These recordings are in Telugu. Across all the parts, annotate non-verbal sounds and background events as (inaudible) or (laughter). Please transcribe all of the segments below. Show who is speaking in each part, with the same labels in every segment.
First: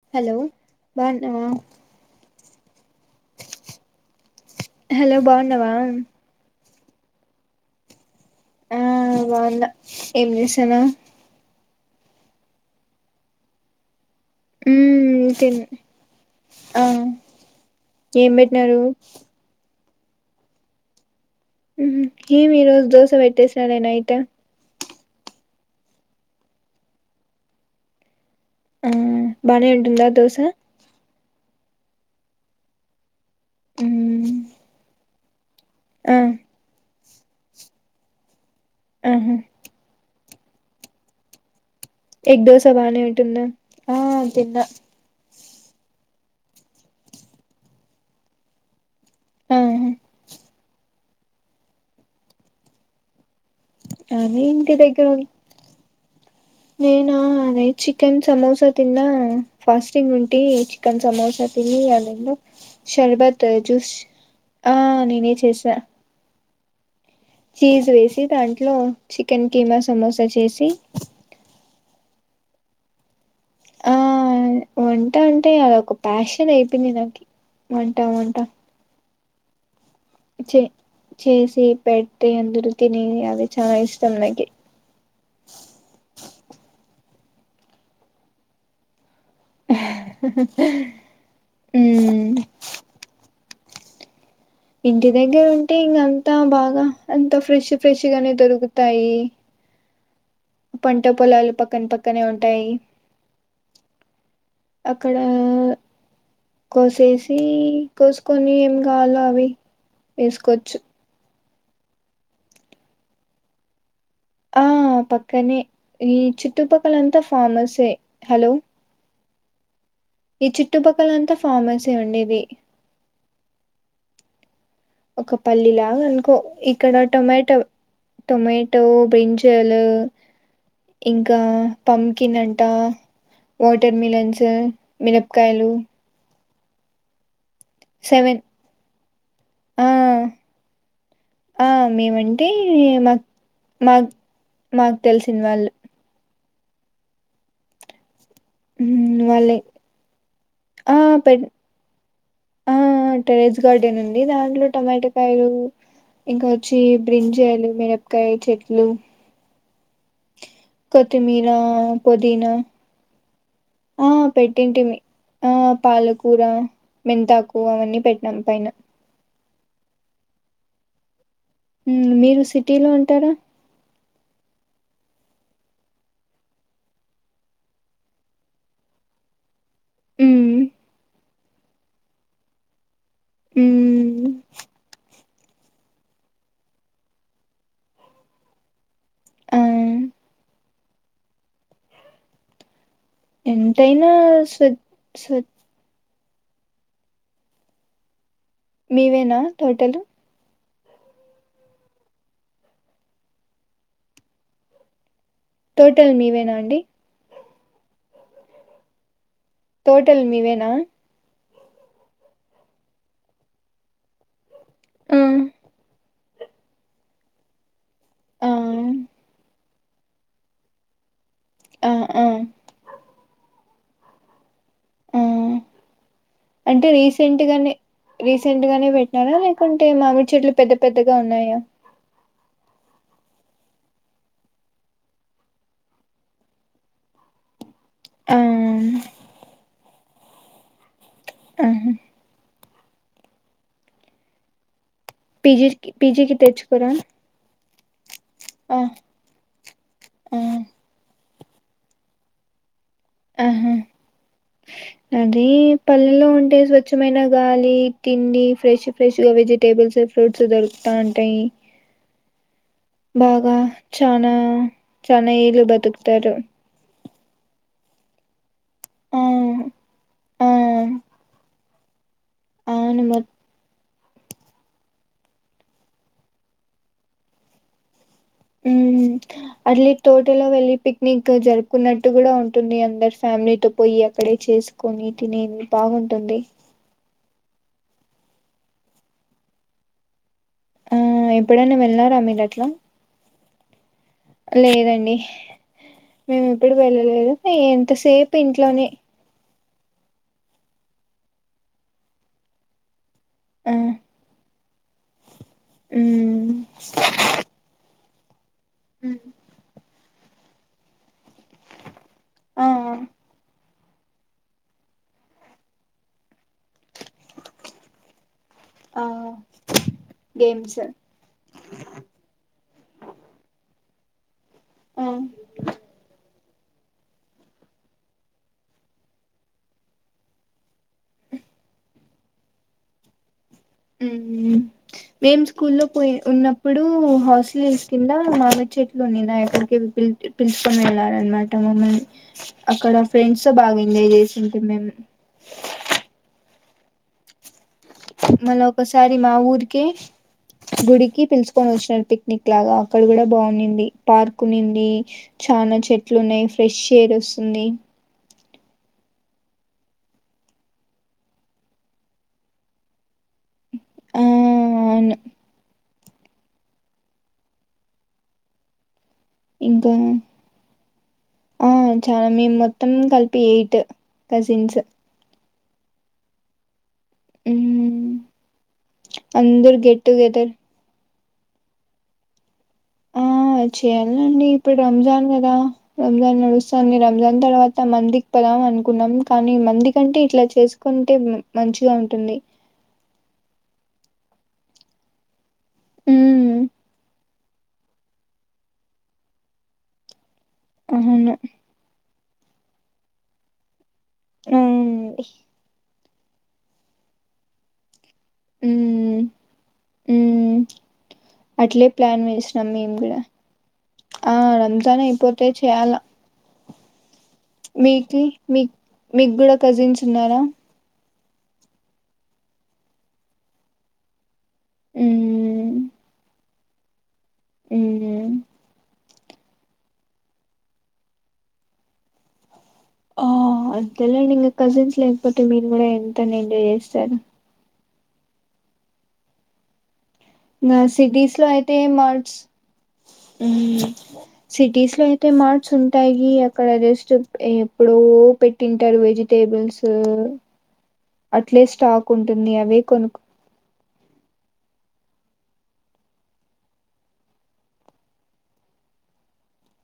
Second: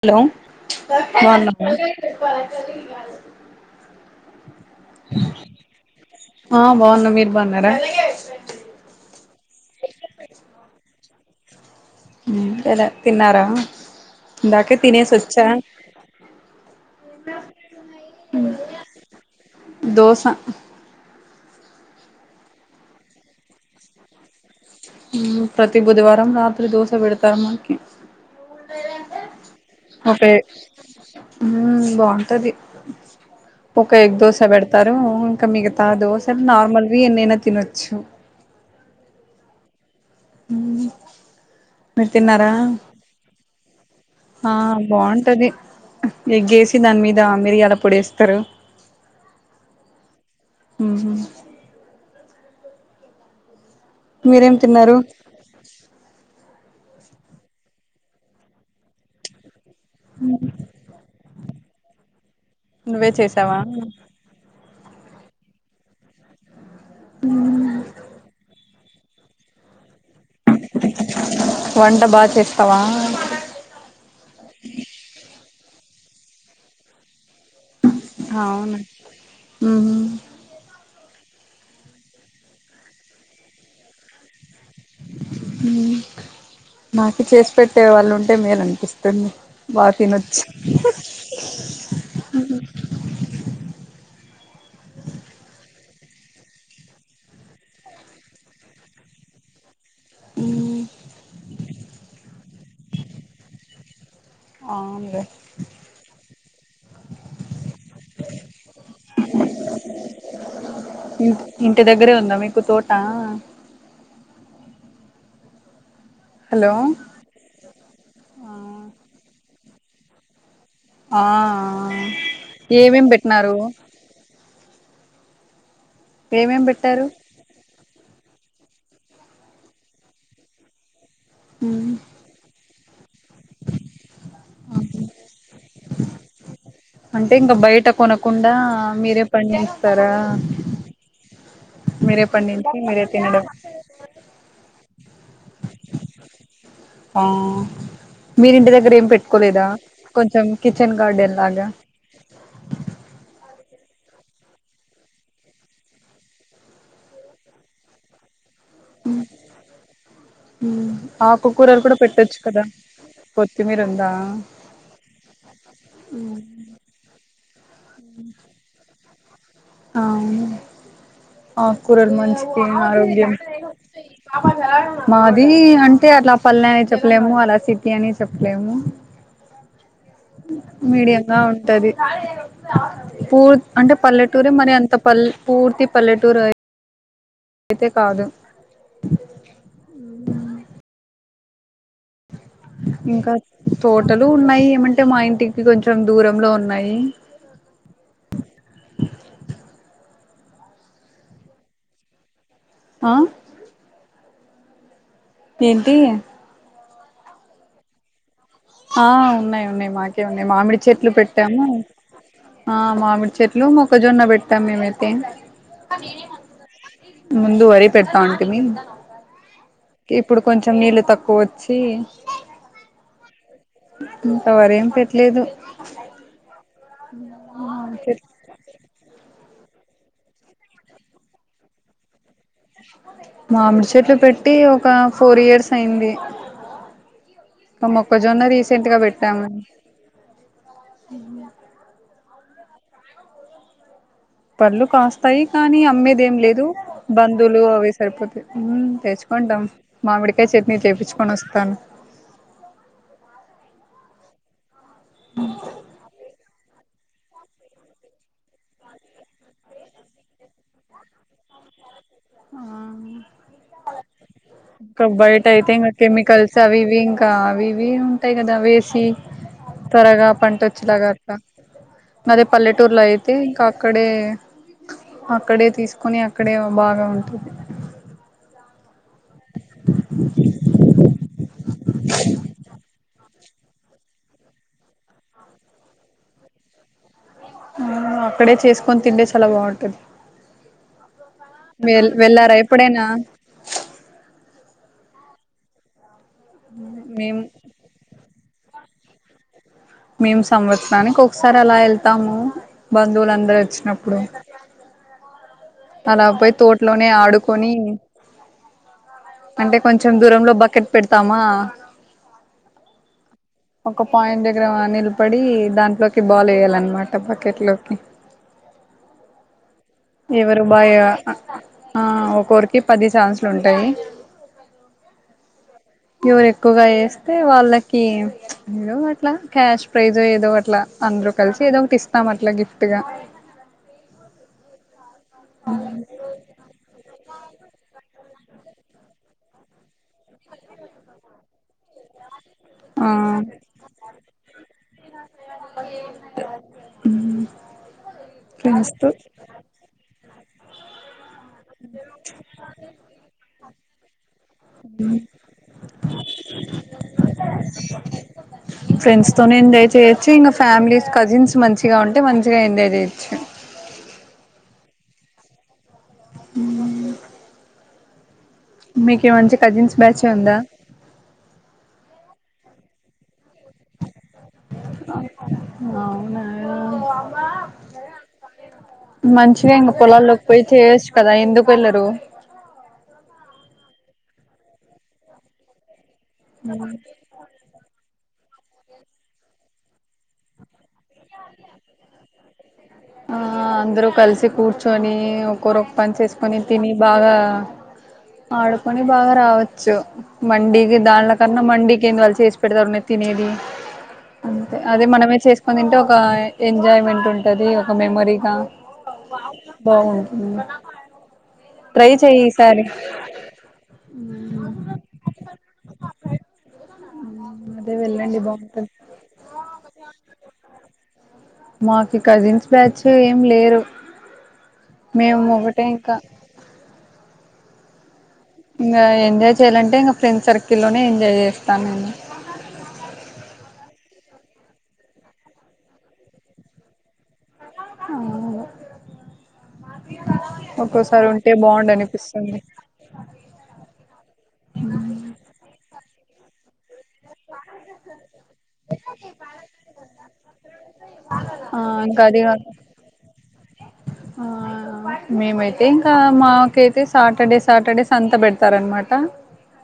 Speaker 1: హలో
Speaker 2: బాగున్నావా
Speaker 1: (unintelligible)
Speaker 2: హలో బాగున్నావా
Speaker 1: ఆ బాగున్నా మీరు బాగున్నారా
Speaker 2: ఆ బాగున్న ఏం చేస్తున్నావు
Speaker 1: ఏం చేయలే తిన్నారా ఇందాకే తినేసి
Speaker 2: హ్మ్మ్
Speaker 1: వచ్చా
Speaker 2: తిన్న ఆ ఏం పెట్టినారు
Speaker 1: దోస
Speaker 2: ఉహు ఏమి ఈ రోజు దోశ పెట్టేసరే నైట్
Speaker 1: ప్రతి బుధవారం రాత్రి దోశ పెడతారు మాకి
Speaker 2: ఆ బానే ఉంటుంద దోస
Speaker 1: ఉ బాగుంటది ఒక ఎగ్
Speaker 2: మ్మ్
Speaker 1: దోశ పెడతారు మిగతా
Speaker 2: ఆ
Speaker 1: దోశలు నార్మల్ ఎందయిన తినొచ్చు
Speaker 2: ఆహా
Speaker 1: ఉహు
Speaker 2: ఎగ్ దోస బానే ఉంటుంద ఆ
Speaker 1: ఆ
Speaker 2: తిన్న
Speaker 1: బాగుంటది ఎగ్గేసి దాని మీద మిరియాల పొడేస్తారు
Speaker 2: ఆహ
Speaker 1: ఆహా మీరేం
Speaker 2: అదేంటి
Speaker 1: తిన్నారు
Speaker 2: ఎగ్ నేనా అదే చికెన్ సమోసా తిన్నా ఫాస్టింగ్ ఉంటి చికెన్ సమోసా తినలేదనే ఇప్పుడు
Speaker 1: నువ్వే చేసావా
Speaker 2: శర్బత్జుస్ ఆ నేనే చేసా చీస్ వేసి దాంట్లో చికెన్ కిీమా సమోసా చేసి
Speaker 1: వంట బాగా చేస్తావా
Speaker 2: టే అదోక పాషన్ అయిపోయింద్ నాకి వంటా వంటా
Speaker 1: ఉహ్ హు
Speaker 2: చెే చేసి పెట్టి అందరూ తినే అది చాలా ఇష్టం. నాకి
Speaker 1: హ్మ్ మాకీ చేసి పెట్టే వాళ్ళు ఉంటే. మెల్ అనిపిస్తాద్
Speaker 2: హ్మ్ ఈ పంట పోలాలు పక్ పక్కన పక్కనే ఉంటాయి. అక్కడ
Speaker 1: అవునులే
Speaker 2: కోసేసి కోసుకొని ఏం కావాలో అవి ఏసుకోచ్చు.
Speaker 1: ఇ ఇంటి దగ్గరే ఉందా మీకు తోట
Speaker 2: ఆ పక్కనే ఈ
Speaker 1: హలో
Speaker 2: చూట్టుపక్కల అంతా ఫార్మస్. సే హలో ఈ
Speaker 1: ఆ
Speaker 2: చుట్టుపక్కలంతా ఫార్మసే ఉండేది.
Speaker 1: ట్న్నారు
Speaker 2: ఒక పల్లీలాగ్ గానుకో
Speaker 1: ఏమేం
Speaker 2: ఇక్కడ
Speaker 1: పెట్టారు
Speaker 2: టొమాటో టొమట్ టో, బ్రింజలు ఇంకా పంకిన్ అంట వాటర్ మిలన్స్ ఉహ్ మీనపకాయలు
Speaker 1: ఉ అంతే ఇంగా బయట
Speaker 2: సెవెన్
Speaker 1: కొనకుండా మీరే
Speaker 2: ఆ
Speaker 1: పండిస్తారా.
Speaker 2: ఆ
Speaker 1: మీరే
Speaker 2: మేమంటే
Speaker 1: పండించి మీరే తినడం.
Speaker 2: తెలిసిన్ వాళ్ళు
Speaker 1: ఆహ్ మీరింటి దగ్గర ఏం
Speaker 2: హ్మ్. వాళ్ళే
Speaker 1: పెట్టుకోలేదా. కొంచెం
Speaker 2: ఆ
Speaker 1: కిచెన్
Speaker 2: పె
Speaker 1: గార్డెన్ లాగా
Speaker 2: ఆ టెరెస్ గార్డెన్ ఉంది. దాంట్లో టొమాటాకాయలు ఇంకా వచ్చి బ్రింజలు, మిరపకాయ చెట్ లు కొత్తిమీర,
Speaker 1: ఆకుకూరలు కూడా పెట్టొచ్చు
Speaker 2: పుదీనా
Speaker 1: కదా కొత్తిమీర
Speaker 2: ఆ
Speaker 1: ఉందా
Speaker 2: పెట్టింటిమీ ఆ పాలకూర, మెంతాకు అవన్నీ పెట్టినాం. పైన
Speaker 1: అవును
Speaker 2: మ్మ్
Speaker 1: ఆకురల్
Speaker 2: మీరు
Speaker 1: మంచికి
Speaker 2: సిటీలో ఉంటారా
Speaker 1: ఆరోగ్యం మాది అంటే. అలా పల్లె అని చెప్పలేము అలా సిటీ అని చెప్పలేము
Speaker 2: మ్మ్
Speaker 1: మీడియా ఆ ఉంటది పూ అంటే పల్లె
Speaker 2: మ్మ్
Speaker 1: తూరి మరి అంత పల్ పూర్తి పల్లెటూరయ్ అయితే కాదు
Speaker 2: ఆ
Speaker 1: ఉ ఇంకా
Speaker 2: ఎంతైనా
Speaker 1: తోటలు ఉన్నాయి
Speaker 2: స్వ
Speaker 1: ఏమంటే మా
Speaker 2: స్వ
Speaker 1: ఇంటికి కొంచెం దూరంలో ఉన్నాయి
Speaker 2: మీవేనా తోటలు
Speaker 1: ఆ ఏంటి
Speaker 2: తోటల్ మివేన అండి
Speaker 1: ఆ ఉన్నాయి ఉన్నాయి
Speaker 2: టోటల్
Speaker 1: మాకే ఉన్నాయి
Speaker 2: మీవేనా
Speaker 1: మామిడి చెట్లు పెట్ టాను ఆ మామిడి చెట్లు మొక్కజొన్న పె తమేమతే
Speaker 2: ఆ
Speaker 1: ముందు వరి పెడతా
Speaker 2: ఆ
Speaker 1: ఉంటిమి ఇప్పుడు కొంచెం నీళ్ళు తక్కువ చి
Speaker 2: ఆ ఆ
Speaker 1: అ
Speaker 2: ఆ అంటే రీసెంట్‌గానే రీసెంట్ గానే పెట్టినారా లే కుంటే మామిడి చెట్లు పెద్ద పెద్దగా ఉన్నాయా
Speaker 1: మామిడి చెట్లు పెట్టి ఒక ఫోర్ ఇయర్స్ అయింది అ
Speaker 2: ఆ
Speaker 1: మొక్కజొన్న రీసెంట్‌గా పెట్టాము ఇంగా
Speaker 2: ఆహా
Speaker 1: పల్లుు కాస్తాయి కానీ
Speaker 2: పీజీకి
Speaker 1: అమ్మేది ఏం
Speaker 2: పీజీకి
Speaker 1: లేదు
Speaker 2: తెచ్చుకోరా
Speaker 1: బంధులు అవి సరిపోతే ఉమ్
Speaker 2: ఆ
Speaker 1: తెచ్చుకుంటాం.
Speaker 2: ఆ
Speaker 1: మామిడికాయ చట్నీ చేపిచ్చుకొని వస్తాం. ప్పను
Speaker 2: ఆహా అది పల్లెలో ఉంటేసి వ్ స్వచ్ఛమైన గాలి తిండి ఫ్రెష్ ఫ్రెష్ గా వెజిటేబుల్స్ ఫ్రూట్స్ దొరుకుతా ఉంటాయి
Speaker 1: ఆ
Speaker 2: బాగ్
Speaker 1: ఇంకా బయట్
Speaker 2: ఏళ్ళు
Speaker 1: అయితే ఇంగ
Speaker 2: బతుకుతారు
Speaker 1: కెమికల్స్ అవి ఇవింగ్ ఇంకా అవి ఇవి ఉంటాయి కదా వేసి
Speaker 2: ఆ
Speaker 1: త్వరగా
Speaker 2: ఆ
Speaker 1: పంట వచ్చేలాగా అట్లా అదే పల్లెటూర్ లో
Speaker 2: అవును మొ
Speaker 1: అయితే ఇంకా అక్కడే అక్కడే తీసుకొని అక్కడే బాగా ఉంటుంది.
Speaker 2: ఉ అర్లీ తోటలో వెళ్ళి పిక్నిక్ తోజర్ కున్నట్టు కూడా ఉంటుంది అందరు ఫ్యామిలీతో పోయి అక్కడే చేసుకొని తినేది బాగుంటుంది.
Speaker 1: ఆ అక్కడే చేసుకొని తిండే చాలా బాగుంటది.
Speaker 2: ఆ ఎప్పుడైనా
Speaker 1: వెల్
Speaker 2: వెళ్ళారా మీరు అట్లా
Speaker 1: ఎప్పుడైనా
Speaker 2: లేదండి. (inaudible) మేము ఎప్పుడు వెళ్ళలేదు.
Speaker 1: మేము
Speaker 2: హే ఎంతసేపు ఇంట్లో ఇంట్లో నే
Speaker 1: మేము సంవత్సరానికి ఒకసారి అలా వెళ్తాము. బంధువులు అందరూ
Speaker 2: ఆ
Speaker 1: వచ్చినప్పుడు అలా
Speaker 2: ఉమ్
Speaker 1: పోయి తోటలోనే ఆడుకొని అంటే కొంచ్ చన దూరంలో బకెట్ పెట్ తమ
Speaker 2: ఆ
Speaker 1: ఒక పాయింట్ దగ్గర నిలబడి దాంట్లోకి బాల్ వేయాలన్నమాట బకెట్ లోకి
Speaker 2: ఆ
Speaker 1: ఎవరు
Speaker 2: గేమ్స్
Speaker 1: బాయ ఆ ఒక్కోరికి పది సాన్సులు ఉంటాయ్. ఏ
Speaker 2: ఆ
Speaker 1: ఎవరు ఎక్కువగా వేస్తే వాళ్ళకి ఏదో, అట్లా క్యాష్ ప్రైజ్ ఏదో అట్లా అందరు కలిసి, ఏదో ఒకటి ఇస్తాం. అట్లా గిఫ్ట్గా
Speaker 2: ఊమ్ మేము స్కూల్లో పోయి ఉన్నప్పుడు హాస్ స్ కింద మామిడి చెట్లు ఉన్నినాయట. ఎక్కడిక పిలుసుకొని వెళ్ళారనమాట మమ్మల్ని. అక్కడ
Speaker 1: ఆ
Speaker 2: ఫ్రెండ్స్ తో బాగా ఎంజాయ్ చేసింటి మేము
Speaker 1: ఉహు
Speaker 2: మళ్ళ ఒకసారి మా ఊరికి గుడికి పిలుసుకొని వచ్చినారు. పిక్నిక్ లాగా అక్కడ కూడా బాగున్నింది. పార్క్ కునింది చానా చెట్లు ఉన్నాయి. ఫ్రెష్ ఎయిర్ వస్తుంది.
Speaker 1: ఫ్రెండ్స్ తోనే ఎంజాయ్ చేయొచ్చు ఇంగ ఫ్యామిలీస్ కజిన్స్ మంచిగా ఉంటే మంచిగా ఎంజాయ్ చేయొచ్చు
Speaker 2: ఆ అవును
Speaker 1: ఊ మీకే మంచి
Speaker 2: ఇంకా
Speaker 1: కజిన్స్ బ్యాచ్ ఉందా
Speaker 2: ఆ చాలా మేం మొత్తం కలిపి ఎయిట్ కజిన్స్
Speaker 1: అవునా
Speaker 2: మ్మ్.
Speaker 1: మంచిగా
Speaker 2: అందరు
Speaker 1: ఇంకా
Speaker 2: గెట్
Speaker 1: పొలాల్లో
Speaker 2: టుగెదర్
Speaker 1: పోయి చేయొచ్చు కదా ఎందుకు వెళ్ళరు
Speaker 2: ఆ చేయాలండి ఇప్పుడు రంజాన్ గదా రంజాన్ నడుస్తుంది రంజాన్ తర్వాత మందిక్ తప్పదాం అనుకున్నాం కానీ మంది కంటే ఇట్లా చేసుకుంటే మంచిగా ఉంటుంది
Speaker 1: ఆ అందరుూ కలిసి కూర్చొనీ.. ఒకరోకు పని చేసుకొని
Speaker 2: మ్మ్.
Speaker 1: తిని బాగా ఆడుకొని బాగా రావచ్చు మండీది దాల
Speaker 2: అవును
Speaker 1: కన్న మండిీ కే దల్ చేసి పెడదావనే తినేది అంతే అది
Speaker 2: అవునండి.
Speaker 1: మనమే చేసుకుని దింటే ఒక ఎంజాయ్మెంట్ ఉంటది మెమరీగా
Speaker 2: మ్మ్.
Speaker 1: బాగుంది
Speaker 2: మ్మ్. అట్లే
Speaker 1: ట్రై
Speaker 2: ప్లాన్
Speaker 1: చెయి
Speaker 2: వేసినాం
Speaker 1: ఈసారి
Speaker 2: మేము కూడా ఆ రంజాన్ అయిపోతే చేయాల
Speaker 1: అదే
Speaker 2: మీకి
Speaker 1: వెళ్ళండి
Speaker 2: మీ
Speaker 1: బాగుంటది
Speaker 2: మీకు గూడ కజిన్స్ ఉన్నారా
Speaker 1: మాకు కజిన్స్ బ్యాచ్ ఏం లేరు మేము
Speaker 2: మ్మ్.
Speaker 1: మువ్వట ఇంకా
Speaker 2: ఉ
Speaker 1: ఇంగ ఎంజాయ్ చేయాలంటే ఇంకా ఫ్రెండ్ సర్కిల్ లోనే ఎంజాయ్ చేస్తా నేను
Speaker 2: ఆ అంతేలేండి ఇంగ కజిన్స్ లేకపోతే మీరు కూడా ఎంతనా ఎంజాయ్ జేస్తారు
Speaker 1: (unintelligible) ఒక్కోసారి
Speaker 2: సిటీస్ లో
Speaker 1: ఉంటే
Speaker 2: అయితే
Speaker 1: బాగుండు
Speaker 2: మార్ట్స్
Speaker 1: అనిపిస్తుంది
Speaker 2: సిటీస్ లో అయితే మార్ట్స్ ఉంటాయి అక్కడ అది ఎస్ట్ ఎప్పుడు పెట్టింటారు వెజిటేబుల్స్ అట్లే
Speaker 1: ఆ
Speaker 2: స్టాక్
Speaker 1: ఇంకా అది
Speaker 2: ఉంటుంది
Speaker 1: కాక
Speaker 2: అవే కొనుకు
Speaker 1: ఆ మేమైతే ఇంకా మాకైతే సాటర్డే సాటర్డేస్ అంతా బెడతారన్ మాట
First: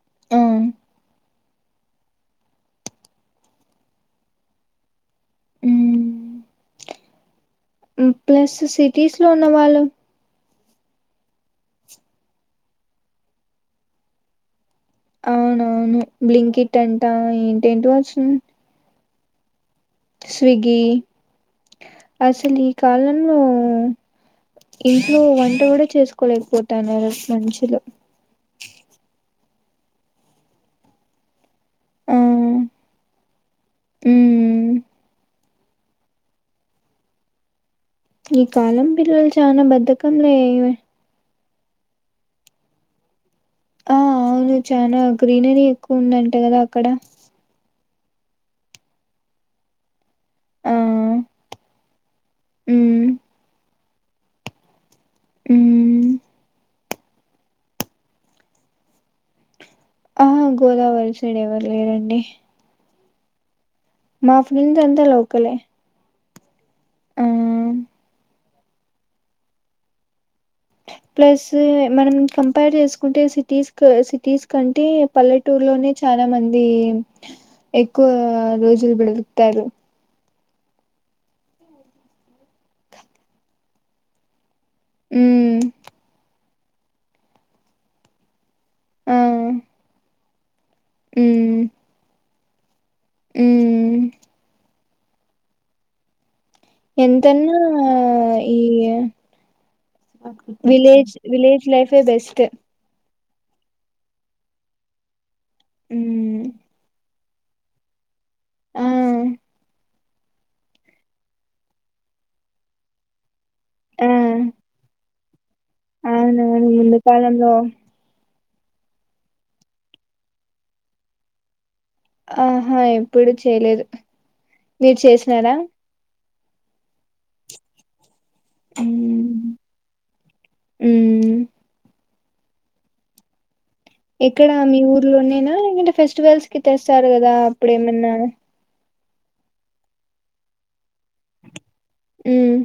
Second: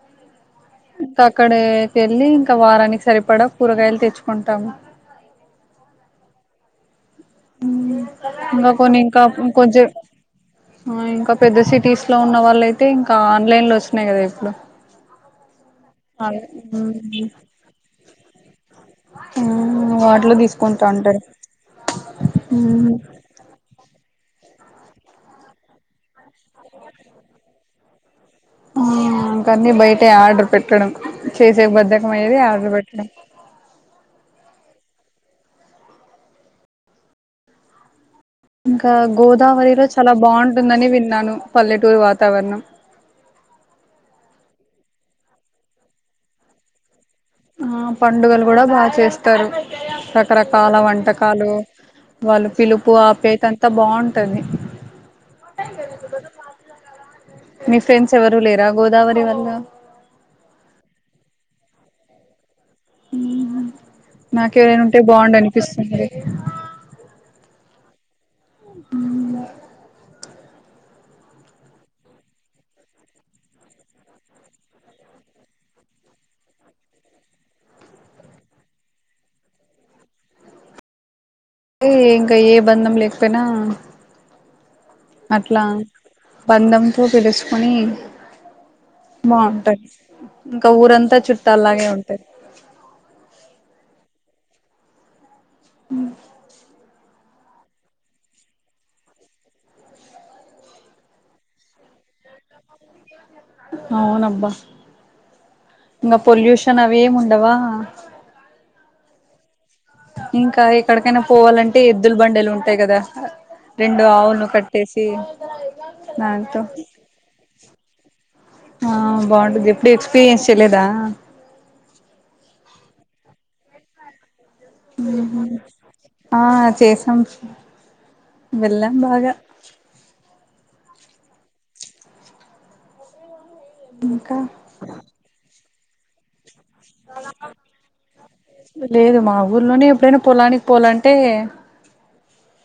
Speaker 2: (unintelligible)
Speaker 1: అక్కడకి వెళ్ళి ఇంకా వారానికి సరిపడా కూరగాయలు తెచ్చుకుంటాము
Speaker 2: ఊ
Speaker 1: ఇంకా కొన్ని ఇంకా
Speaker 2: ఉన్న వాళ్ళు
Speaker 1: కొంచెం ఆ ఇంకా పెద్ద సిటీస్ లో ఉన్న వాళ్ళ అయితే ఇంకా ఆన్లైన్ లో వచ్చినాయి గదా ఇప్పుడు
Speaker 2: అవునవును
Speaker 1: ఆ
Speaker 2: బ్లింక్ ఇట్ అంటా ఏంటేంటి వచ్చు
Speaker 1: హ్మ్
Speaker 2: స్విగి అసలు ఈ కాలంలో ఇంట్లో వంట కూడా చేసుకోలేకపోతున్నారు అస్ మషులు
Speaker 1: ఆ ఇంకన్నీ బయట ఆర్డర్ పెట్టడం చేసే బధ్ధకం అయ్యేది
Speaker 2: ఆ
Speaker 1: ఆర్డర్ పెట్టడం
Speaker 2: అ ఈ కాలం
Speaker 1: ఇంకా
Speaker 2: పిల్లలు చానా
Speaker 1: గోదావరిలో చాలా
Speaker 2: బద్ధకంలే
Speaker 1: బాగుంటుందని విన్నాను పల్లెటూరి వాతావరణం
Speaker 2: ఆ అవును చనా గ్రీనరీ ఎక్కువ ఉందంటే కదా అక్కడ
Speaker 1: ఆ పండుగలు కూడా బాగా చేస్తారు
Speaker 2: ఆ
Speaker 1: రకరకాల వంటకాలు వాళ్ళు పిలుపు
Speaker 2: హ్మ్
Speaker 1: ఆప్యాయత అంతా బాగుంటుంది మ
Speaker 2: హ్మ్
Speaker 1: టా నీ ఫ్రెండ్స్ ఎవరు లేరా గోదావరి వల్ల
Speaker 2: ఆ గోదావరి సైడ్ ఎవరు లేరండి మా
Speaker 1: నాకు
Speaker 2: ఫ్రెండ్స్
Speaker 1: ఎవరైనా ఉంటే
Speaker 2: అంతా
Speaker 1: బాగుండు
Speaker 2: లోకలే
Speaker 1: అనిపిస్తుంది ఏ
Speaker 2: ఆ
Speaker 1: హ్మ్
Speaker 2: ప్లస్ మనం కంపేర్ చేసుకుంటే సిటీస్ సిటీస్ కంటే పల్లెటూరులోనే చాలా మంది ఎక్కువ రోజులు పెడుకుతారు
Speaker 1: అే ఇంకా ఏ బంధం లేకపోయినా
Speaker 2: హ్మ్
Speaker 1: అట్లా బంధంతో తెలుసుకుని
Speaker 2: ఆ
Speaker 1: బాగుంటాయ్ ఇంకా ఊరంతా చుట్టాలాగే ఉంటది అ
Speaker 2: ఉమ్
Speaker 1: ఉమ్
Speaker 2: ఎంతన్నా ఈ విలేజ్ విలేజ్ లైఫే బెస్ట్ త్త
Speaker 1: అవునబ్బా ఇంక
Speaker 2: మ్మ్.
Speaker 1: పొల్యూషన్ అవే ముంట అంటవా
Speaker 2: ఆ
Speaker 1: ఇంకా ఎక్కడికైనా పోవాలంటే ఎద్దులు బండిలు ఉంటాయి కదా రెండు ఆవులను కట్టేసి
Speaker 2: అవును
Speaker 1: దాంతో
Speaker 2: ముందు కాలంలో
Speaker 1: ఆ బాగుంటది ఎప్పుడ ఎక్స్పీరియన్స్ చేయలేదా
Speaker 2: ఆహా ఎప్పుడు చెలేదు మీరు
Speaker 1: ఉహు
Speaker 2: చేసినారా
Speaker 1: ఆ చేసాం వెళ్ళాం బాగా
Speaker 2: ఉ
Speaker 1: ఇంకా
Speaker 2: ఎక్కడా మీ ఊర్లోనేనా మీరు ఫెస్టివల్స్ కి తెస్తారు కదా అప్పుడు ఏమన్నా
Speaker 1: లేదు మా ఊర్లోనే ఎప్పుడైనా పొలానికి పోలాంటే తే
Speaker 2: ఉమ్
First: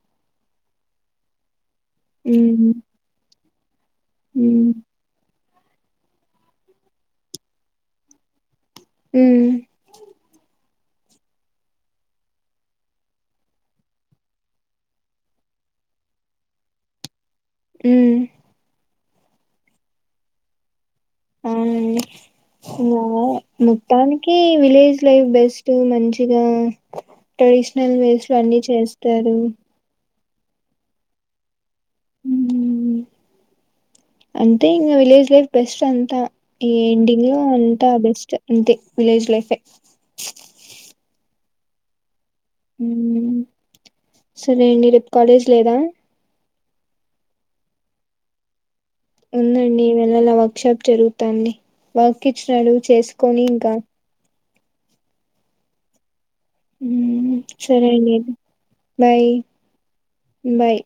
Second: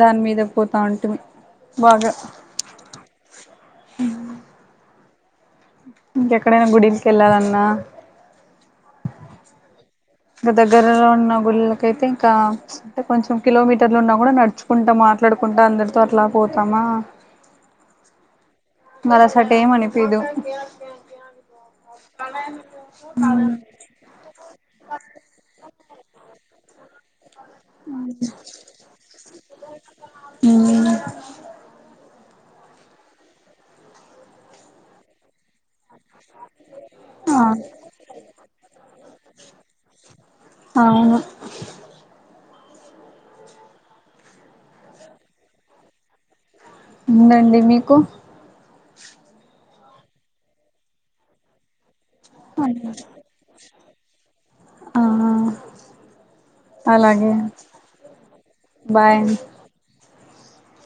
Speaker 1: దాని మీద పోతా ఉంటాం
Speaker 2: ఉమ్ ఉ
Speaker 1: ఇంకెక్కడైనా గుడిక వెళ్ళాలన్నా
Speaker 2: ఉ
Speaker 1: ఇంక దగ్గరలో ఉన్న గుళ్ళకైతే ఇంకాే కొంచెం కిలోమీటర్లు ఉన్నా కూడా నడుచుకుంటా మాట్లాడుకుంటా అందరితో అట్లా పోతామా
Speaker 2: ఉ
Speaker 1: అలసట ఏం అనిపిదు
Speaker 2: అవును మొత్తానికి విలేజ్ లైఫ్ బెస్ట్ అ (unintelligible) మంచిగా ట్రెడిషనల్ వేస్ లో అన్ని చేస్తారు
Speaker 1: అ
Speaker 2: అంటే ఇకా విలేజ్ లైఫ్ బెస్ట్ అంతా ఈ ఎండింగ్ లో
Speaker 1: ఆ
Speaker 2: అంతా బెస్ట్ అంతే విలేజ్ లైఫ్ ఎ
Speaker 1: అవును
Speaker 2: ఉ సరేండి రేప్ కాలేజ్ లేదా
Speaker 1: ఉందండి మీకు
Speaker 2: ఉందండి వెెల్లలా వర్క్ షాప్ జరుగుతాది వర్క్ ఇచ్చినాడు చేసుకొని ఇంకా
Speaker 1: ఆ అలాగే
Speaker 2: ఉ సరే అండి బాయ్ ఉ బాయ్